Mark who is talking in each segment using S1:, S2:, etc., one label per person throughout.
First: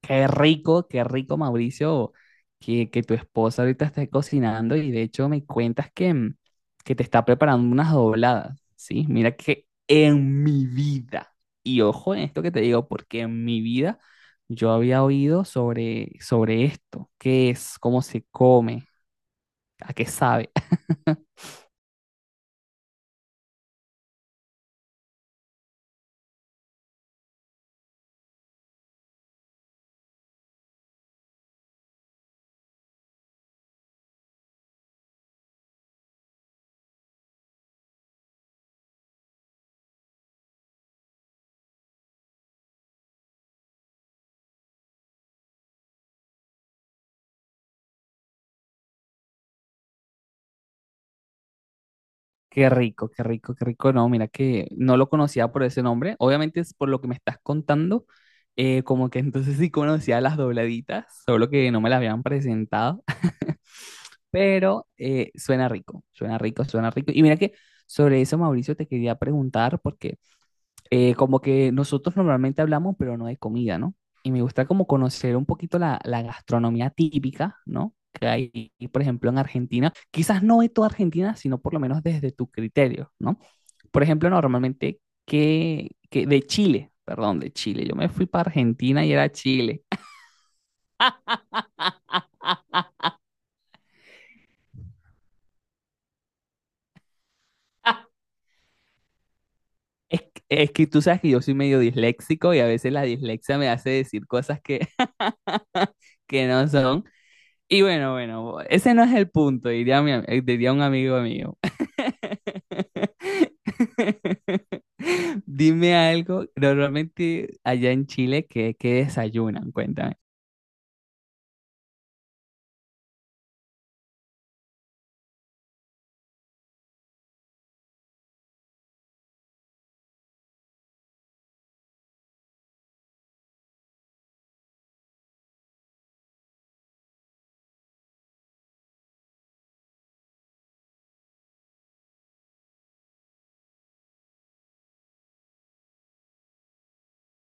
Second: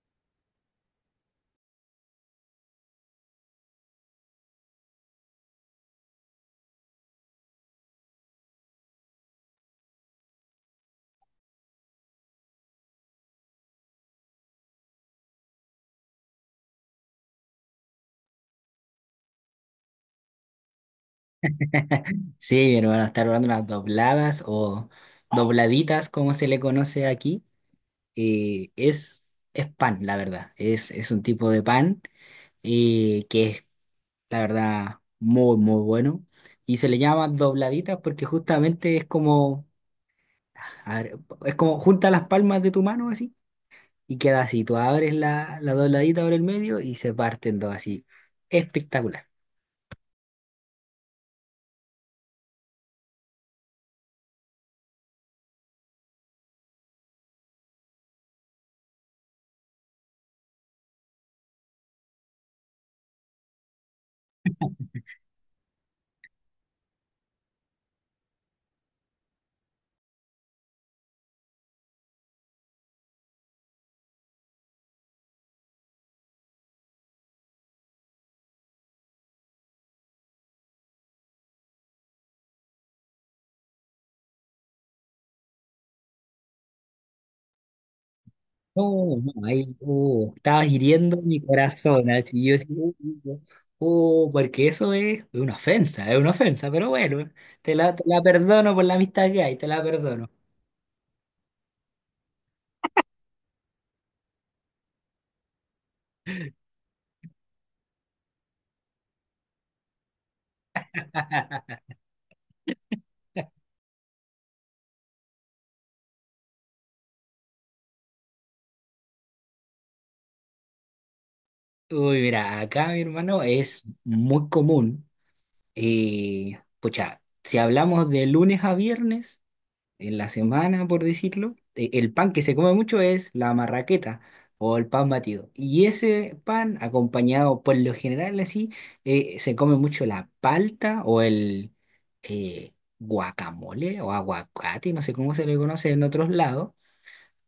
S1: Qué rico, Mauricio, que tu esposa ahorita esté cocinando y de hecho me cuentas que que te está preparando unas dobladas, ¿sí? Mira que en mi vida, y ojo en esto que te digo, porque en mi vida yo había oído sobre esto, qué es, cómo se come, a qué sabe.
S2: Sí, mi hermano, está probando unas dobladas o dobladitas, como se le conoce aquí. Eh, es, es pan, la verdad. Es un tipo de pan que es, la verdad, muy, muy bueno. Y se le llama dobladitas porque justamente es como, a ver, es como junta las palmas de tu mano así y queda así. Tú abres la dobladita por el medio y se parten dos así. Espectacular.
S1: Qué rico, qué rico, qué rico. No, mira que no lo conocía por ese nombre. Obviamente es por lo que me estás contando, como que entonces sí conocía las dobladitas, solo que no me las habían presentado, pero suena rico, suena rico, suena rico. Y mira que sobre eso, Mauricio, te quería preguntar, porque como que nosotros normalmente hablamos, pero no de comida, ¿no? Y me gusta como conocer un poquito la gastronomía típica, ¿no? Que hay, por ejemplo, en Argentina, quizás no de toda Argentina, sino por lo menos desde tu criterio, ¿no? Por ejemplo, normalmente que de Chile, perdón, de Chile. Yo me fui para Argentina y
S2: No,
S1: era
S2: no, ahí,
S1: Chile.
S2: estabas hiriendo mi corazón, así yo así, uh, porque eso es una ofensa, pero bueno, te la, te la perdono por la amistad que hay, te la perdono.
S1: Es que tú sabes que yo soy medio disléxico y a veces la dislexia me hace decir cosas que, que no son. Y bueno, bueno, ese no es el punto, diría, diría un amigo mío. Dime algo, normalmente allá en Chile, ¿qué desayunan? Cuéntame.
S2: Uy, mira, acá mi hermano es muy común, pucha, si hablamos de lunes a viernes, en la semana, por decirlo, el pan que se come mucho es la marraqueta o el pan batido. Y ese pan, acompañado por lo general así, se come mucho la palta o el guacamole o aguacate, no sé cómo se le conoce en otros lados.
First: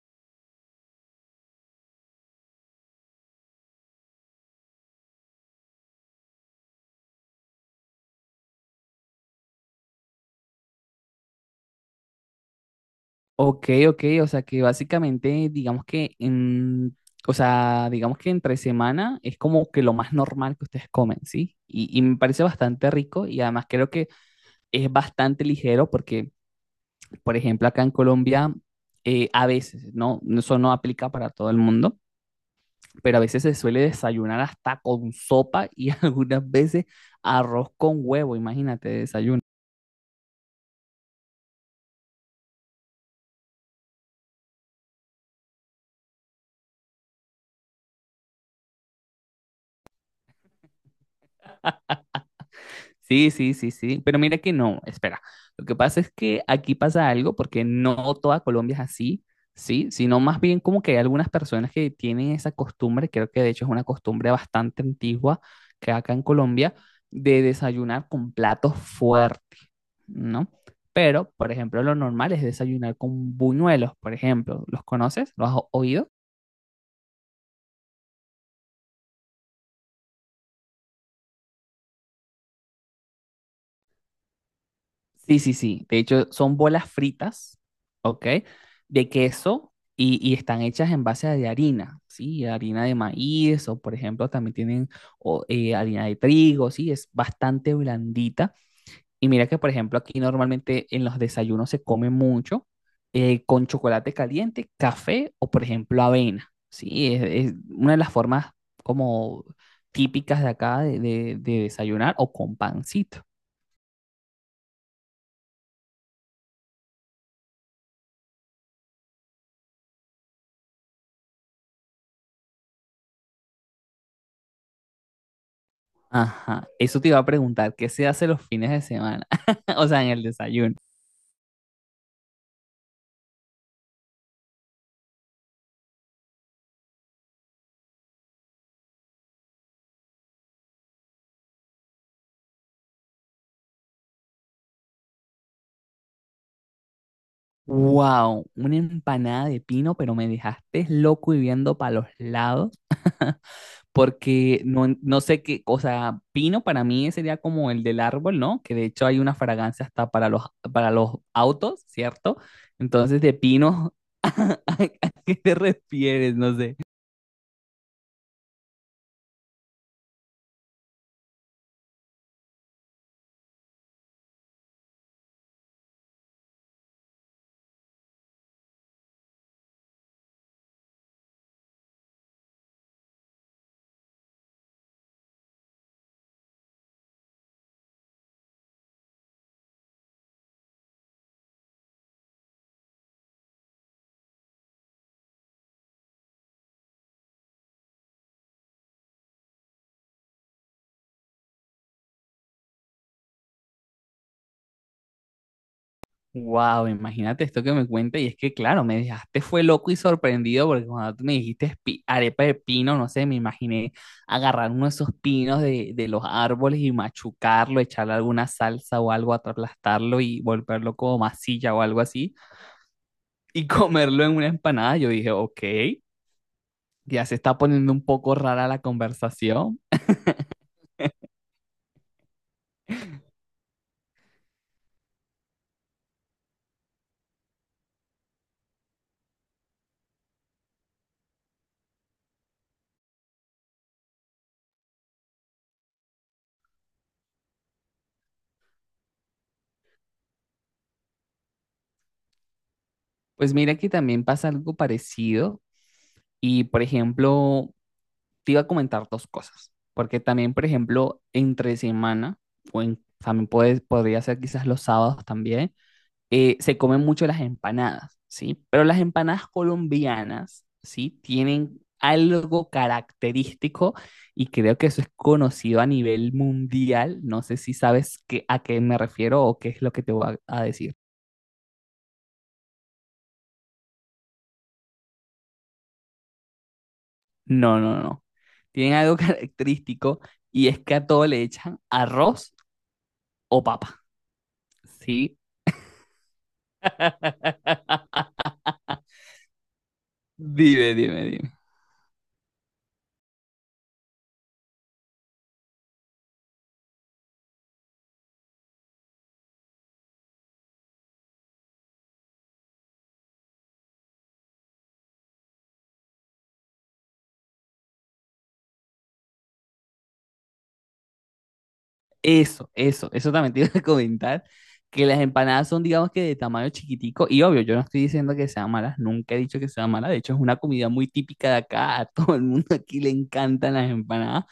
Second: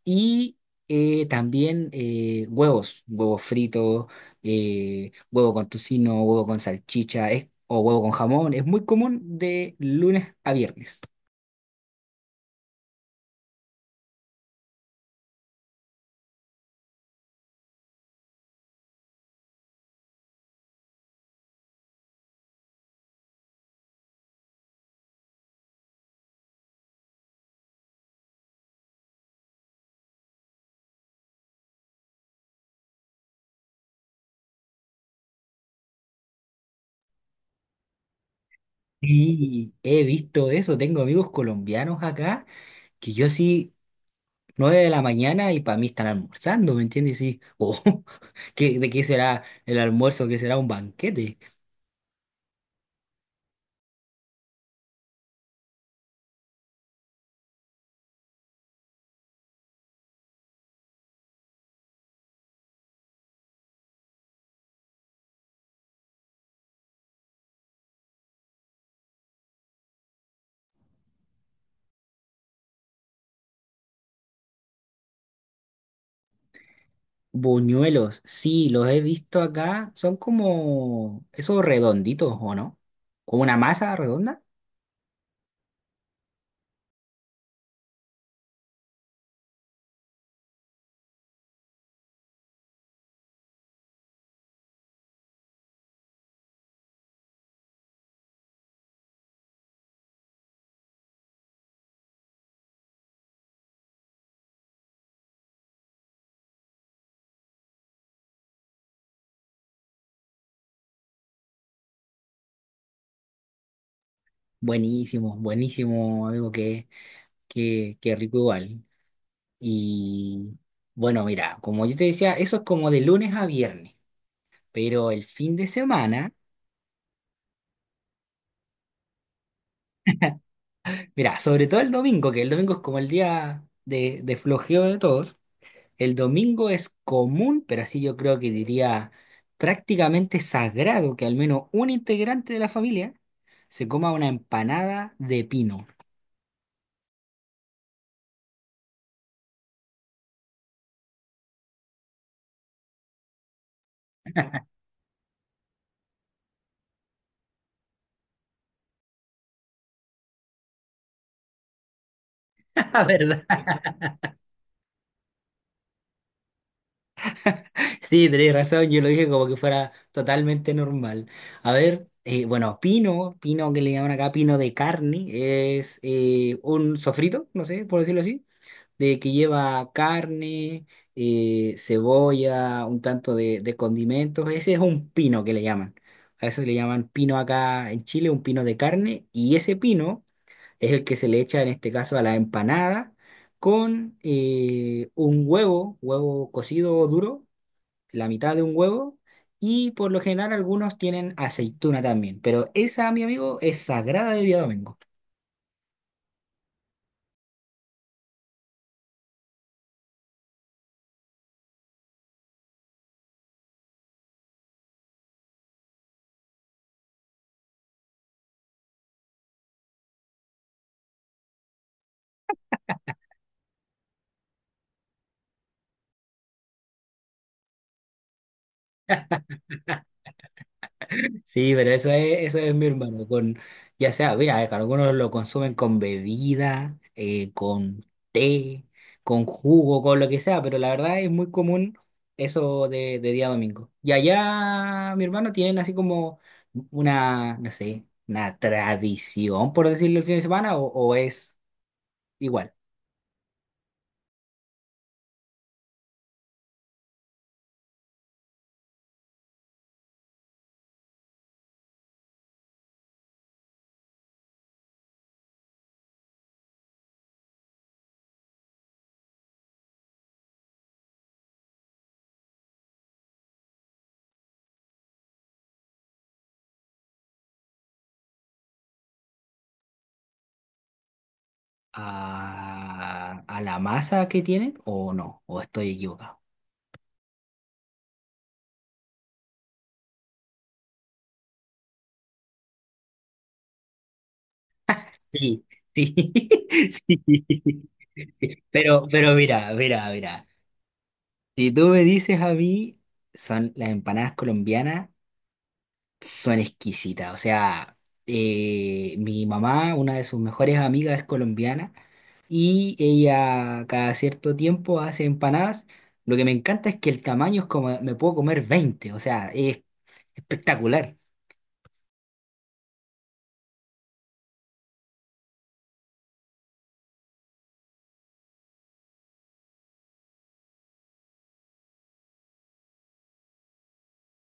S2: Y también huevos, huevos fritos, huevo con tocino, huevo con salchicha, o huevo con jamón. Es muy común de lunes a viernes.
S1: Ok, ok, o sea que básicamente o sea, digamos que entre semana es como que lo más normal que ustedes comen, ¿sí? Y me parece bastante rico y además creo que es bastante ligero porque, por ejemplo, acá en Colombia a veces, ¿no? Eso no aplica para todo el mundo, pero a veces se suele desayunar hasta con sopa y algunas veces arroz con huevo, imagínate, desayuno.
S2: Y he visto eso, tengo amigos colombianos acá que yo sí, 9 de la mañana y para mí están almorzando, ¿me entiendes? Y sí, oh, de qué será el almuerzo? ¿Qué será un banquete?
S1: Sí, sí, sí, sí, pero mira que no, espera. Lo que pasa es que aquí pasa algo porque no toda Colombia es así, ¿sí? Sino más bien como que hay algunas personas que tienen esa costumbre, creo que de hecho es una costumbre bastante antigua que acá en Colombia, de desayunar con platos fuertes, ¿no? Pero, por ejemplo, lo normal es desayunar con buñuelos, por ejemplo. ¿Los conoces? ¿Los has oído?
S2: Buñuelos, sí, los he visto acá, son como esos redonditos, ¿o no? Como una masa redonda.
S1: Sí, sí, sí. De hecho, son bolas fritas, ¿ok? De queso y están hechas en base de harina, ¿sí? Harina de maíz o, por ejemplo, también tienen o, harina de trigo, ¿sí? Es bastante blandita. Y mira que, por ejemplo, aquí normalmente en los desayunos se come mucho con chocolate caliente, café o, por ejemplo, avena. Sí, es una de las formas como típicas de acá de desayunar o con pancito.
S2: Buenísimo, buenísimo, amigo, que qué rico igual. Y bueno, mira, como yo te decía, eso es como de lunes a viernes, pero el fin de semana...
S1: Ajá, eso te iba a preguntar, ¿qué se hace los fines de semana? O sea, en el desayuno.
S2: Mirá, sobre todo el domingo, que el domingo es como el día de flojeo de todos. El domingo es común, pero así yo creo que diría prácticamente sagrado que al menos un integrante de la familia se coma una empanada de pino.
S1: Wow, una empanada de pino, pero me dejaste loco y viendo para los lados, porque no sé qué, o sea, pino para mí sería como el del árbol, ¿no? Que de hecho hay una fragancia hasta para para los autos, ¿cierto?
S2: Ah,
S1: Entonces, de
S2: ¿verdad?
S1: pino, ¿a qué te refieres? No sé.
S2: Sí, tenés razón, yo lo dije como que fuera totalmente normal. A ver, bueno, pino, pino que le llaman acá, pino de carne, es un sofrito, no sé, por decirlo así de que lleva carne, cebolla, un tanto de condimentos. Ese es un pino que le llaman. A eso le llaman pino acá en Chile, un pino de carne. Y ese pino es el que se le echa en este caso a la empanada con un huevo, huevo cocido o duro, la mitad de un huevo. Y por lo general algunos tienen aceituna también. Pero esa, mi amigo, es sagrada de día domingo.
S1: Wow, imagínate esto que me cuenta y es que claro, me dejaste fue loco y sorprendido porque cuando tú me dijiste arepa de pino, no sé, me imaginé agarrar uno de esos pinos de los árboles y machucarlo, echarle alguna salsa o algo, aplastarlo y volverlo como masilla o algo así y comerlo en una empanada. Yo dije, ok, ya se está poniendo un poco rara la conversación.
S2: Sí, pero eso es mi hermano, con, ya sea, mira, que algunos lo consumen con bebida, con té, con jugo, con lo que sea, pero la verdad es muy común eso de día domingo. Y allá, mi hermano, tienen así como una, no sé, una tradición, por decirlo, el fin de semana, o es igual
S1: Pues mira que también pasa algo parecido y por ejemplo, te iba a comentar dos cosas, porque también, por ejemplo, entre semana, también puede, podría ser quizás los sábados también, se comen mucho las empanadas, ¿sí? Pero las empanadas colombianas, ¿sí? Tienen algo característico y creo que eso es conocido a nivel mundial. No sé si sabes a qué me refiero o qué es lo que te voy a decir.
S2: a la masa que tienen, o no, o estoy equivocado.
S1: No, no, no. Tienen algo característico y es que a todo le echan arroz o papa, ¿sí?
S2: Sí, sí, sí. Pero mira, mira, mira.
S1: Dime, dime, dime.
S2: Si tú me dices a mí, son las empanadas colombianas, son exquisitas. O sea, mi mamá, una de sus mejores amigas, es colombiana y ella cada cierto tiempo hace empanadas. Lo que me encanta es que el tamaño es como, me puedo comer 20, o sea, es espectacular.
S1: Eso también te iba a comentar, que las empanadas son, digamos que de tamaño chiquitico, y obvio, yo no estoy diciendo que sean malas, nunca he dicho que sean malas, de hecho es una comida muy típica de acá, a todo el mundo aquí le encantan las empanadas,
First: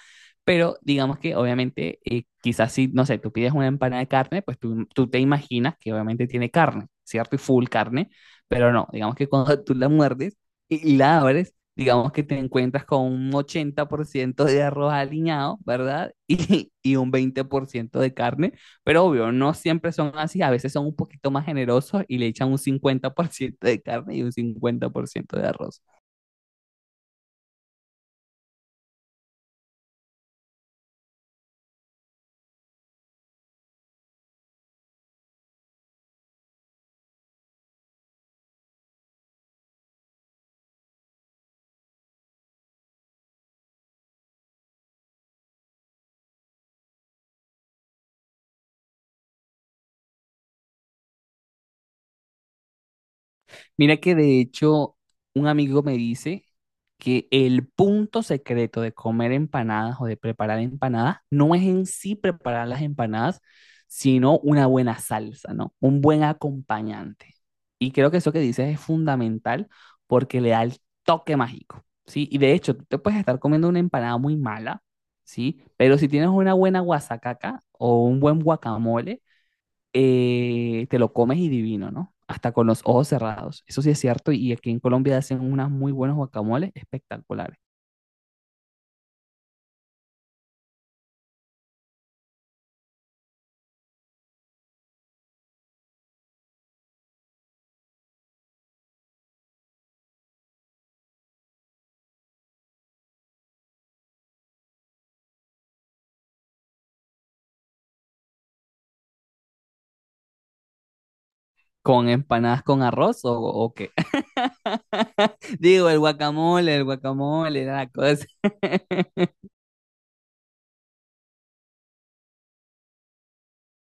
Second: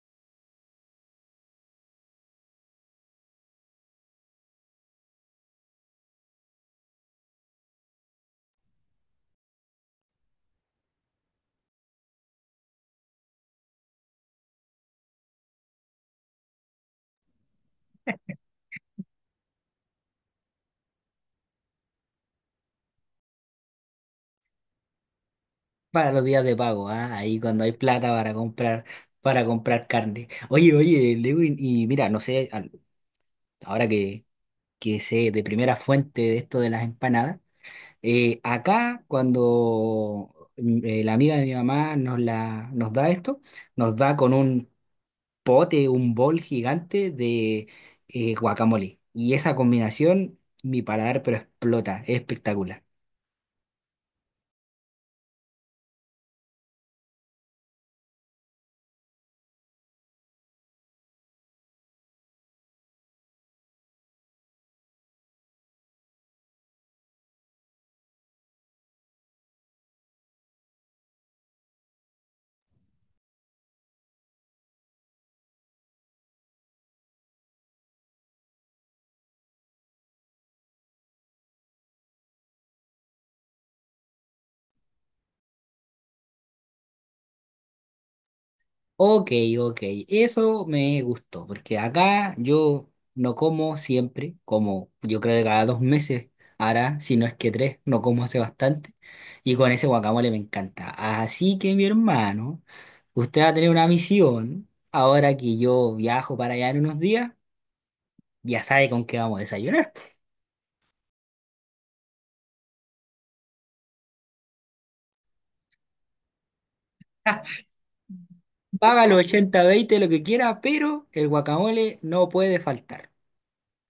S1: pero digamos que obviamente, quizás si, no sé, tú pides una empanada de carne, pues tú te imaginas que obviamente tiene carne, ¿cierto? Y full carne, pero no, digamos que cuando tú la muerdes y la abres, digamos que te encuentras con un 80% de arroz aliñado, ¿verdad? Y un 20% de carne, pero obvio, no siempre son así, a veces son un poquito más generosos y le echan un 50% de carne y un 50% de arroz.
S2: Para los días de pago, ah, ahí cuando hay plata para comprar carne. Oye, oye, Lewin, y mira, no sé, ahora que, sé de primera fuente de esto de las empanadas, acá cuando la amiga de mi mamá nos da esto, nos da con un pote, un bol gigante de guacamole. Y esa combinación, mi paladar, pero explota, es espectacular.
S1: Mira que de hecho un amigo me dice que el punto secreto de comer empanadas o de preparar empanadas no es en sí preparar las empanadas, sino una buena salsa, ¿no? Un buen acompañante. Y creo que eso que dices es fundamental porque le da el toque mágico, ¿sí? Y de hecho, tú te puedes estar comiendo una empanada muy mala, ¿sí? Pero si tienes una buena guasacaca o un buen guacamole, te lo comes y divino, ¿no? Hasta con los ojos cerrados. Eso sí es cierto. Y aquí en Colombia hacen unas muy buenos guacamoles espectaculares.
S2: Ok, ok, eso me gustó, porque acá yo no como siempre, como yo creo que cada 2 meses ahora, si no es que tres, no como hace bastante, y con ese guacamole me encanta. Así que mi hermano, usted va a tener una misión, ahora que yo viajo para allá en unos días, ya sabe con qué vamos a desayunar.
S1: ¿Con empanadas con arroz o qué? Digo, el guacamole, era la cosa.
S2: Paga los 80-20 lo que quiera, pero el guacamole no puede faltar.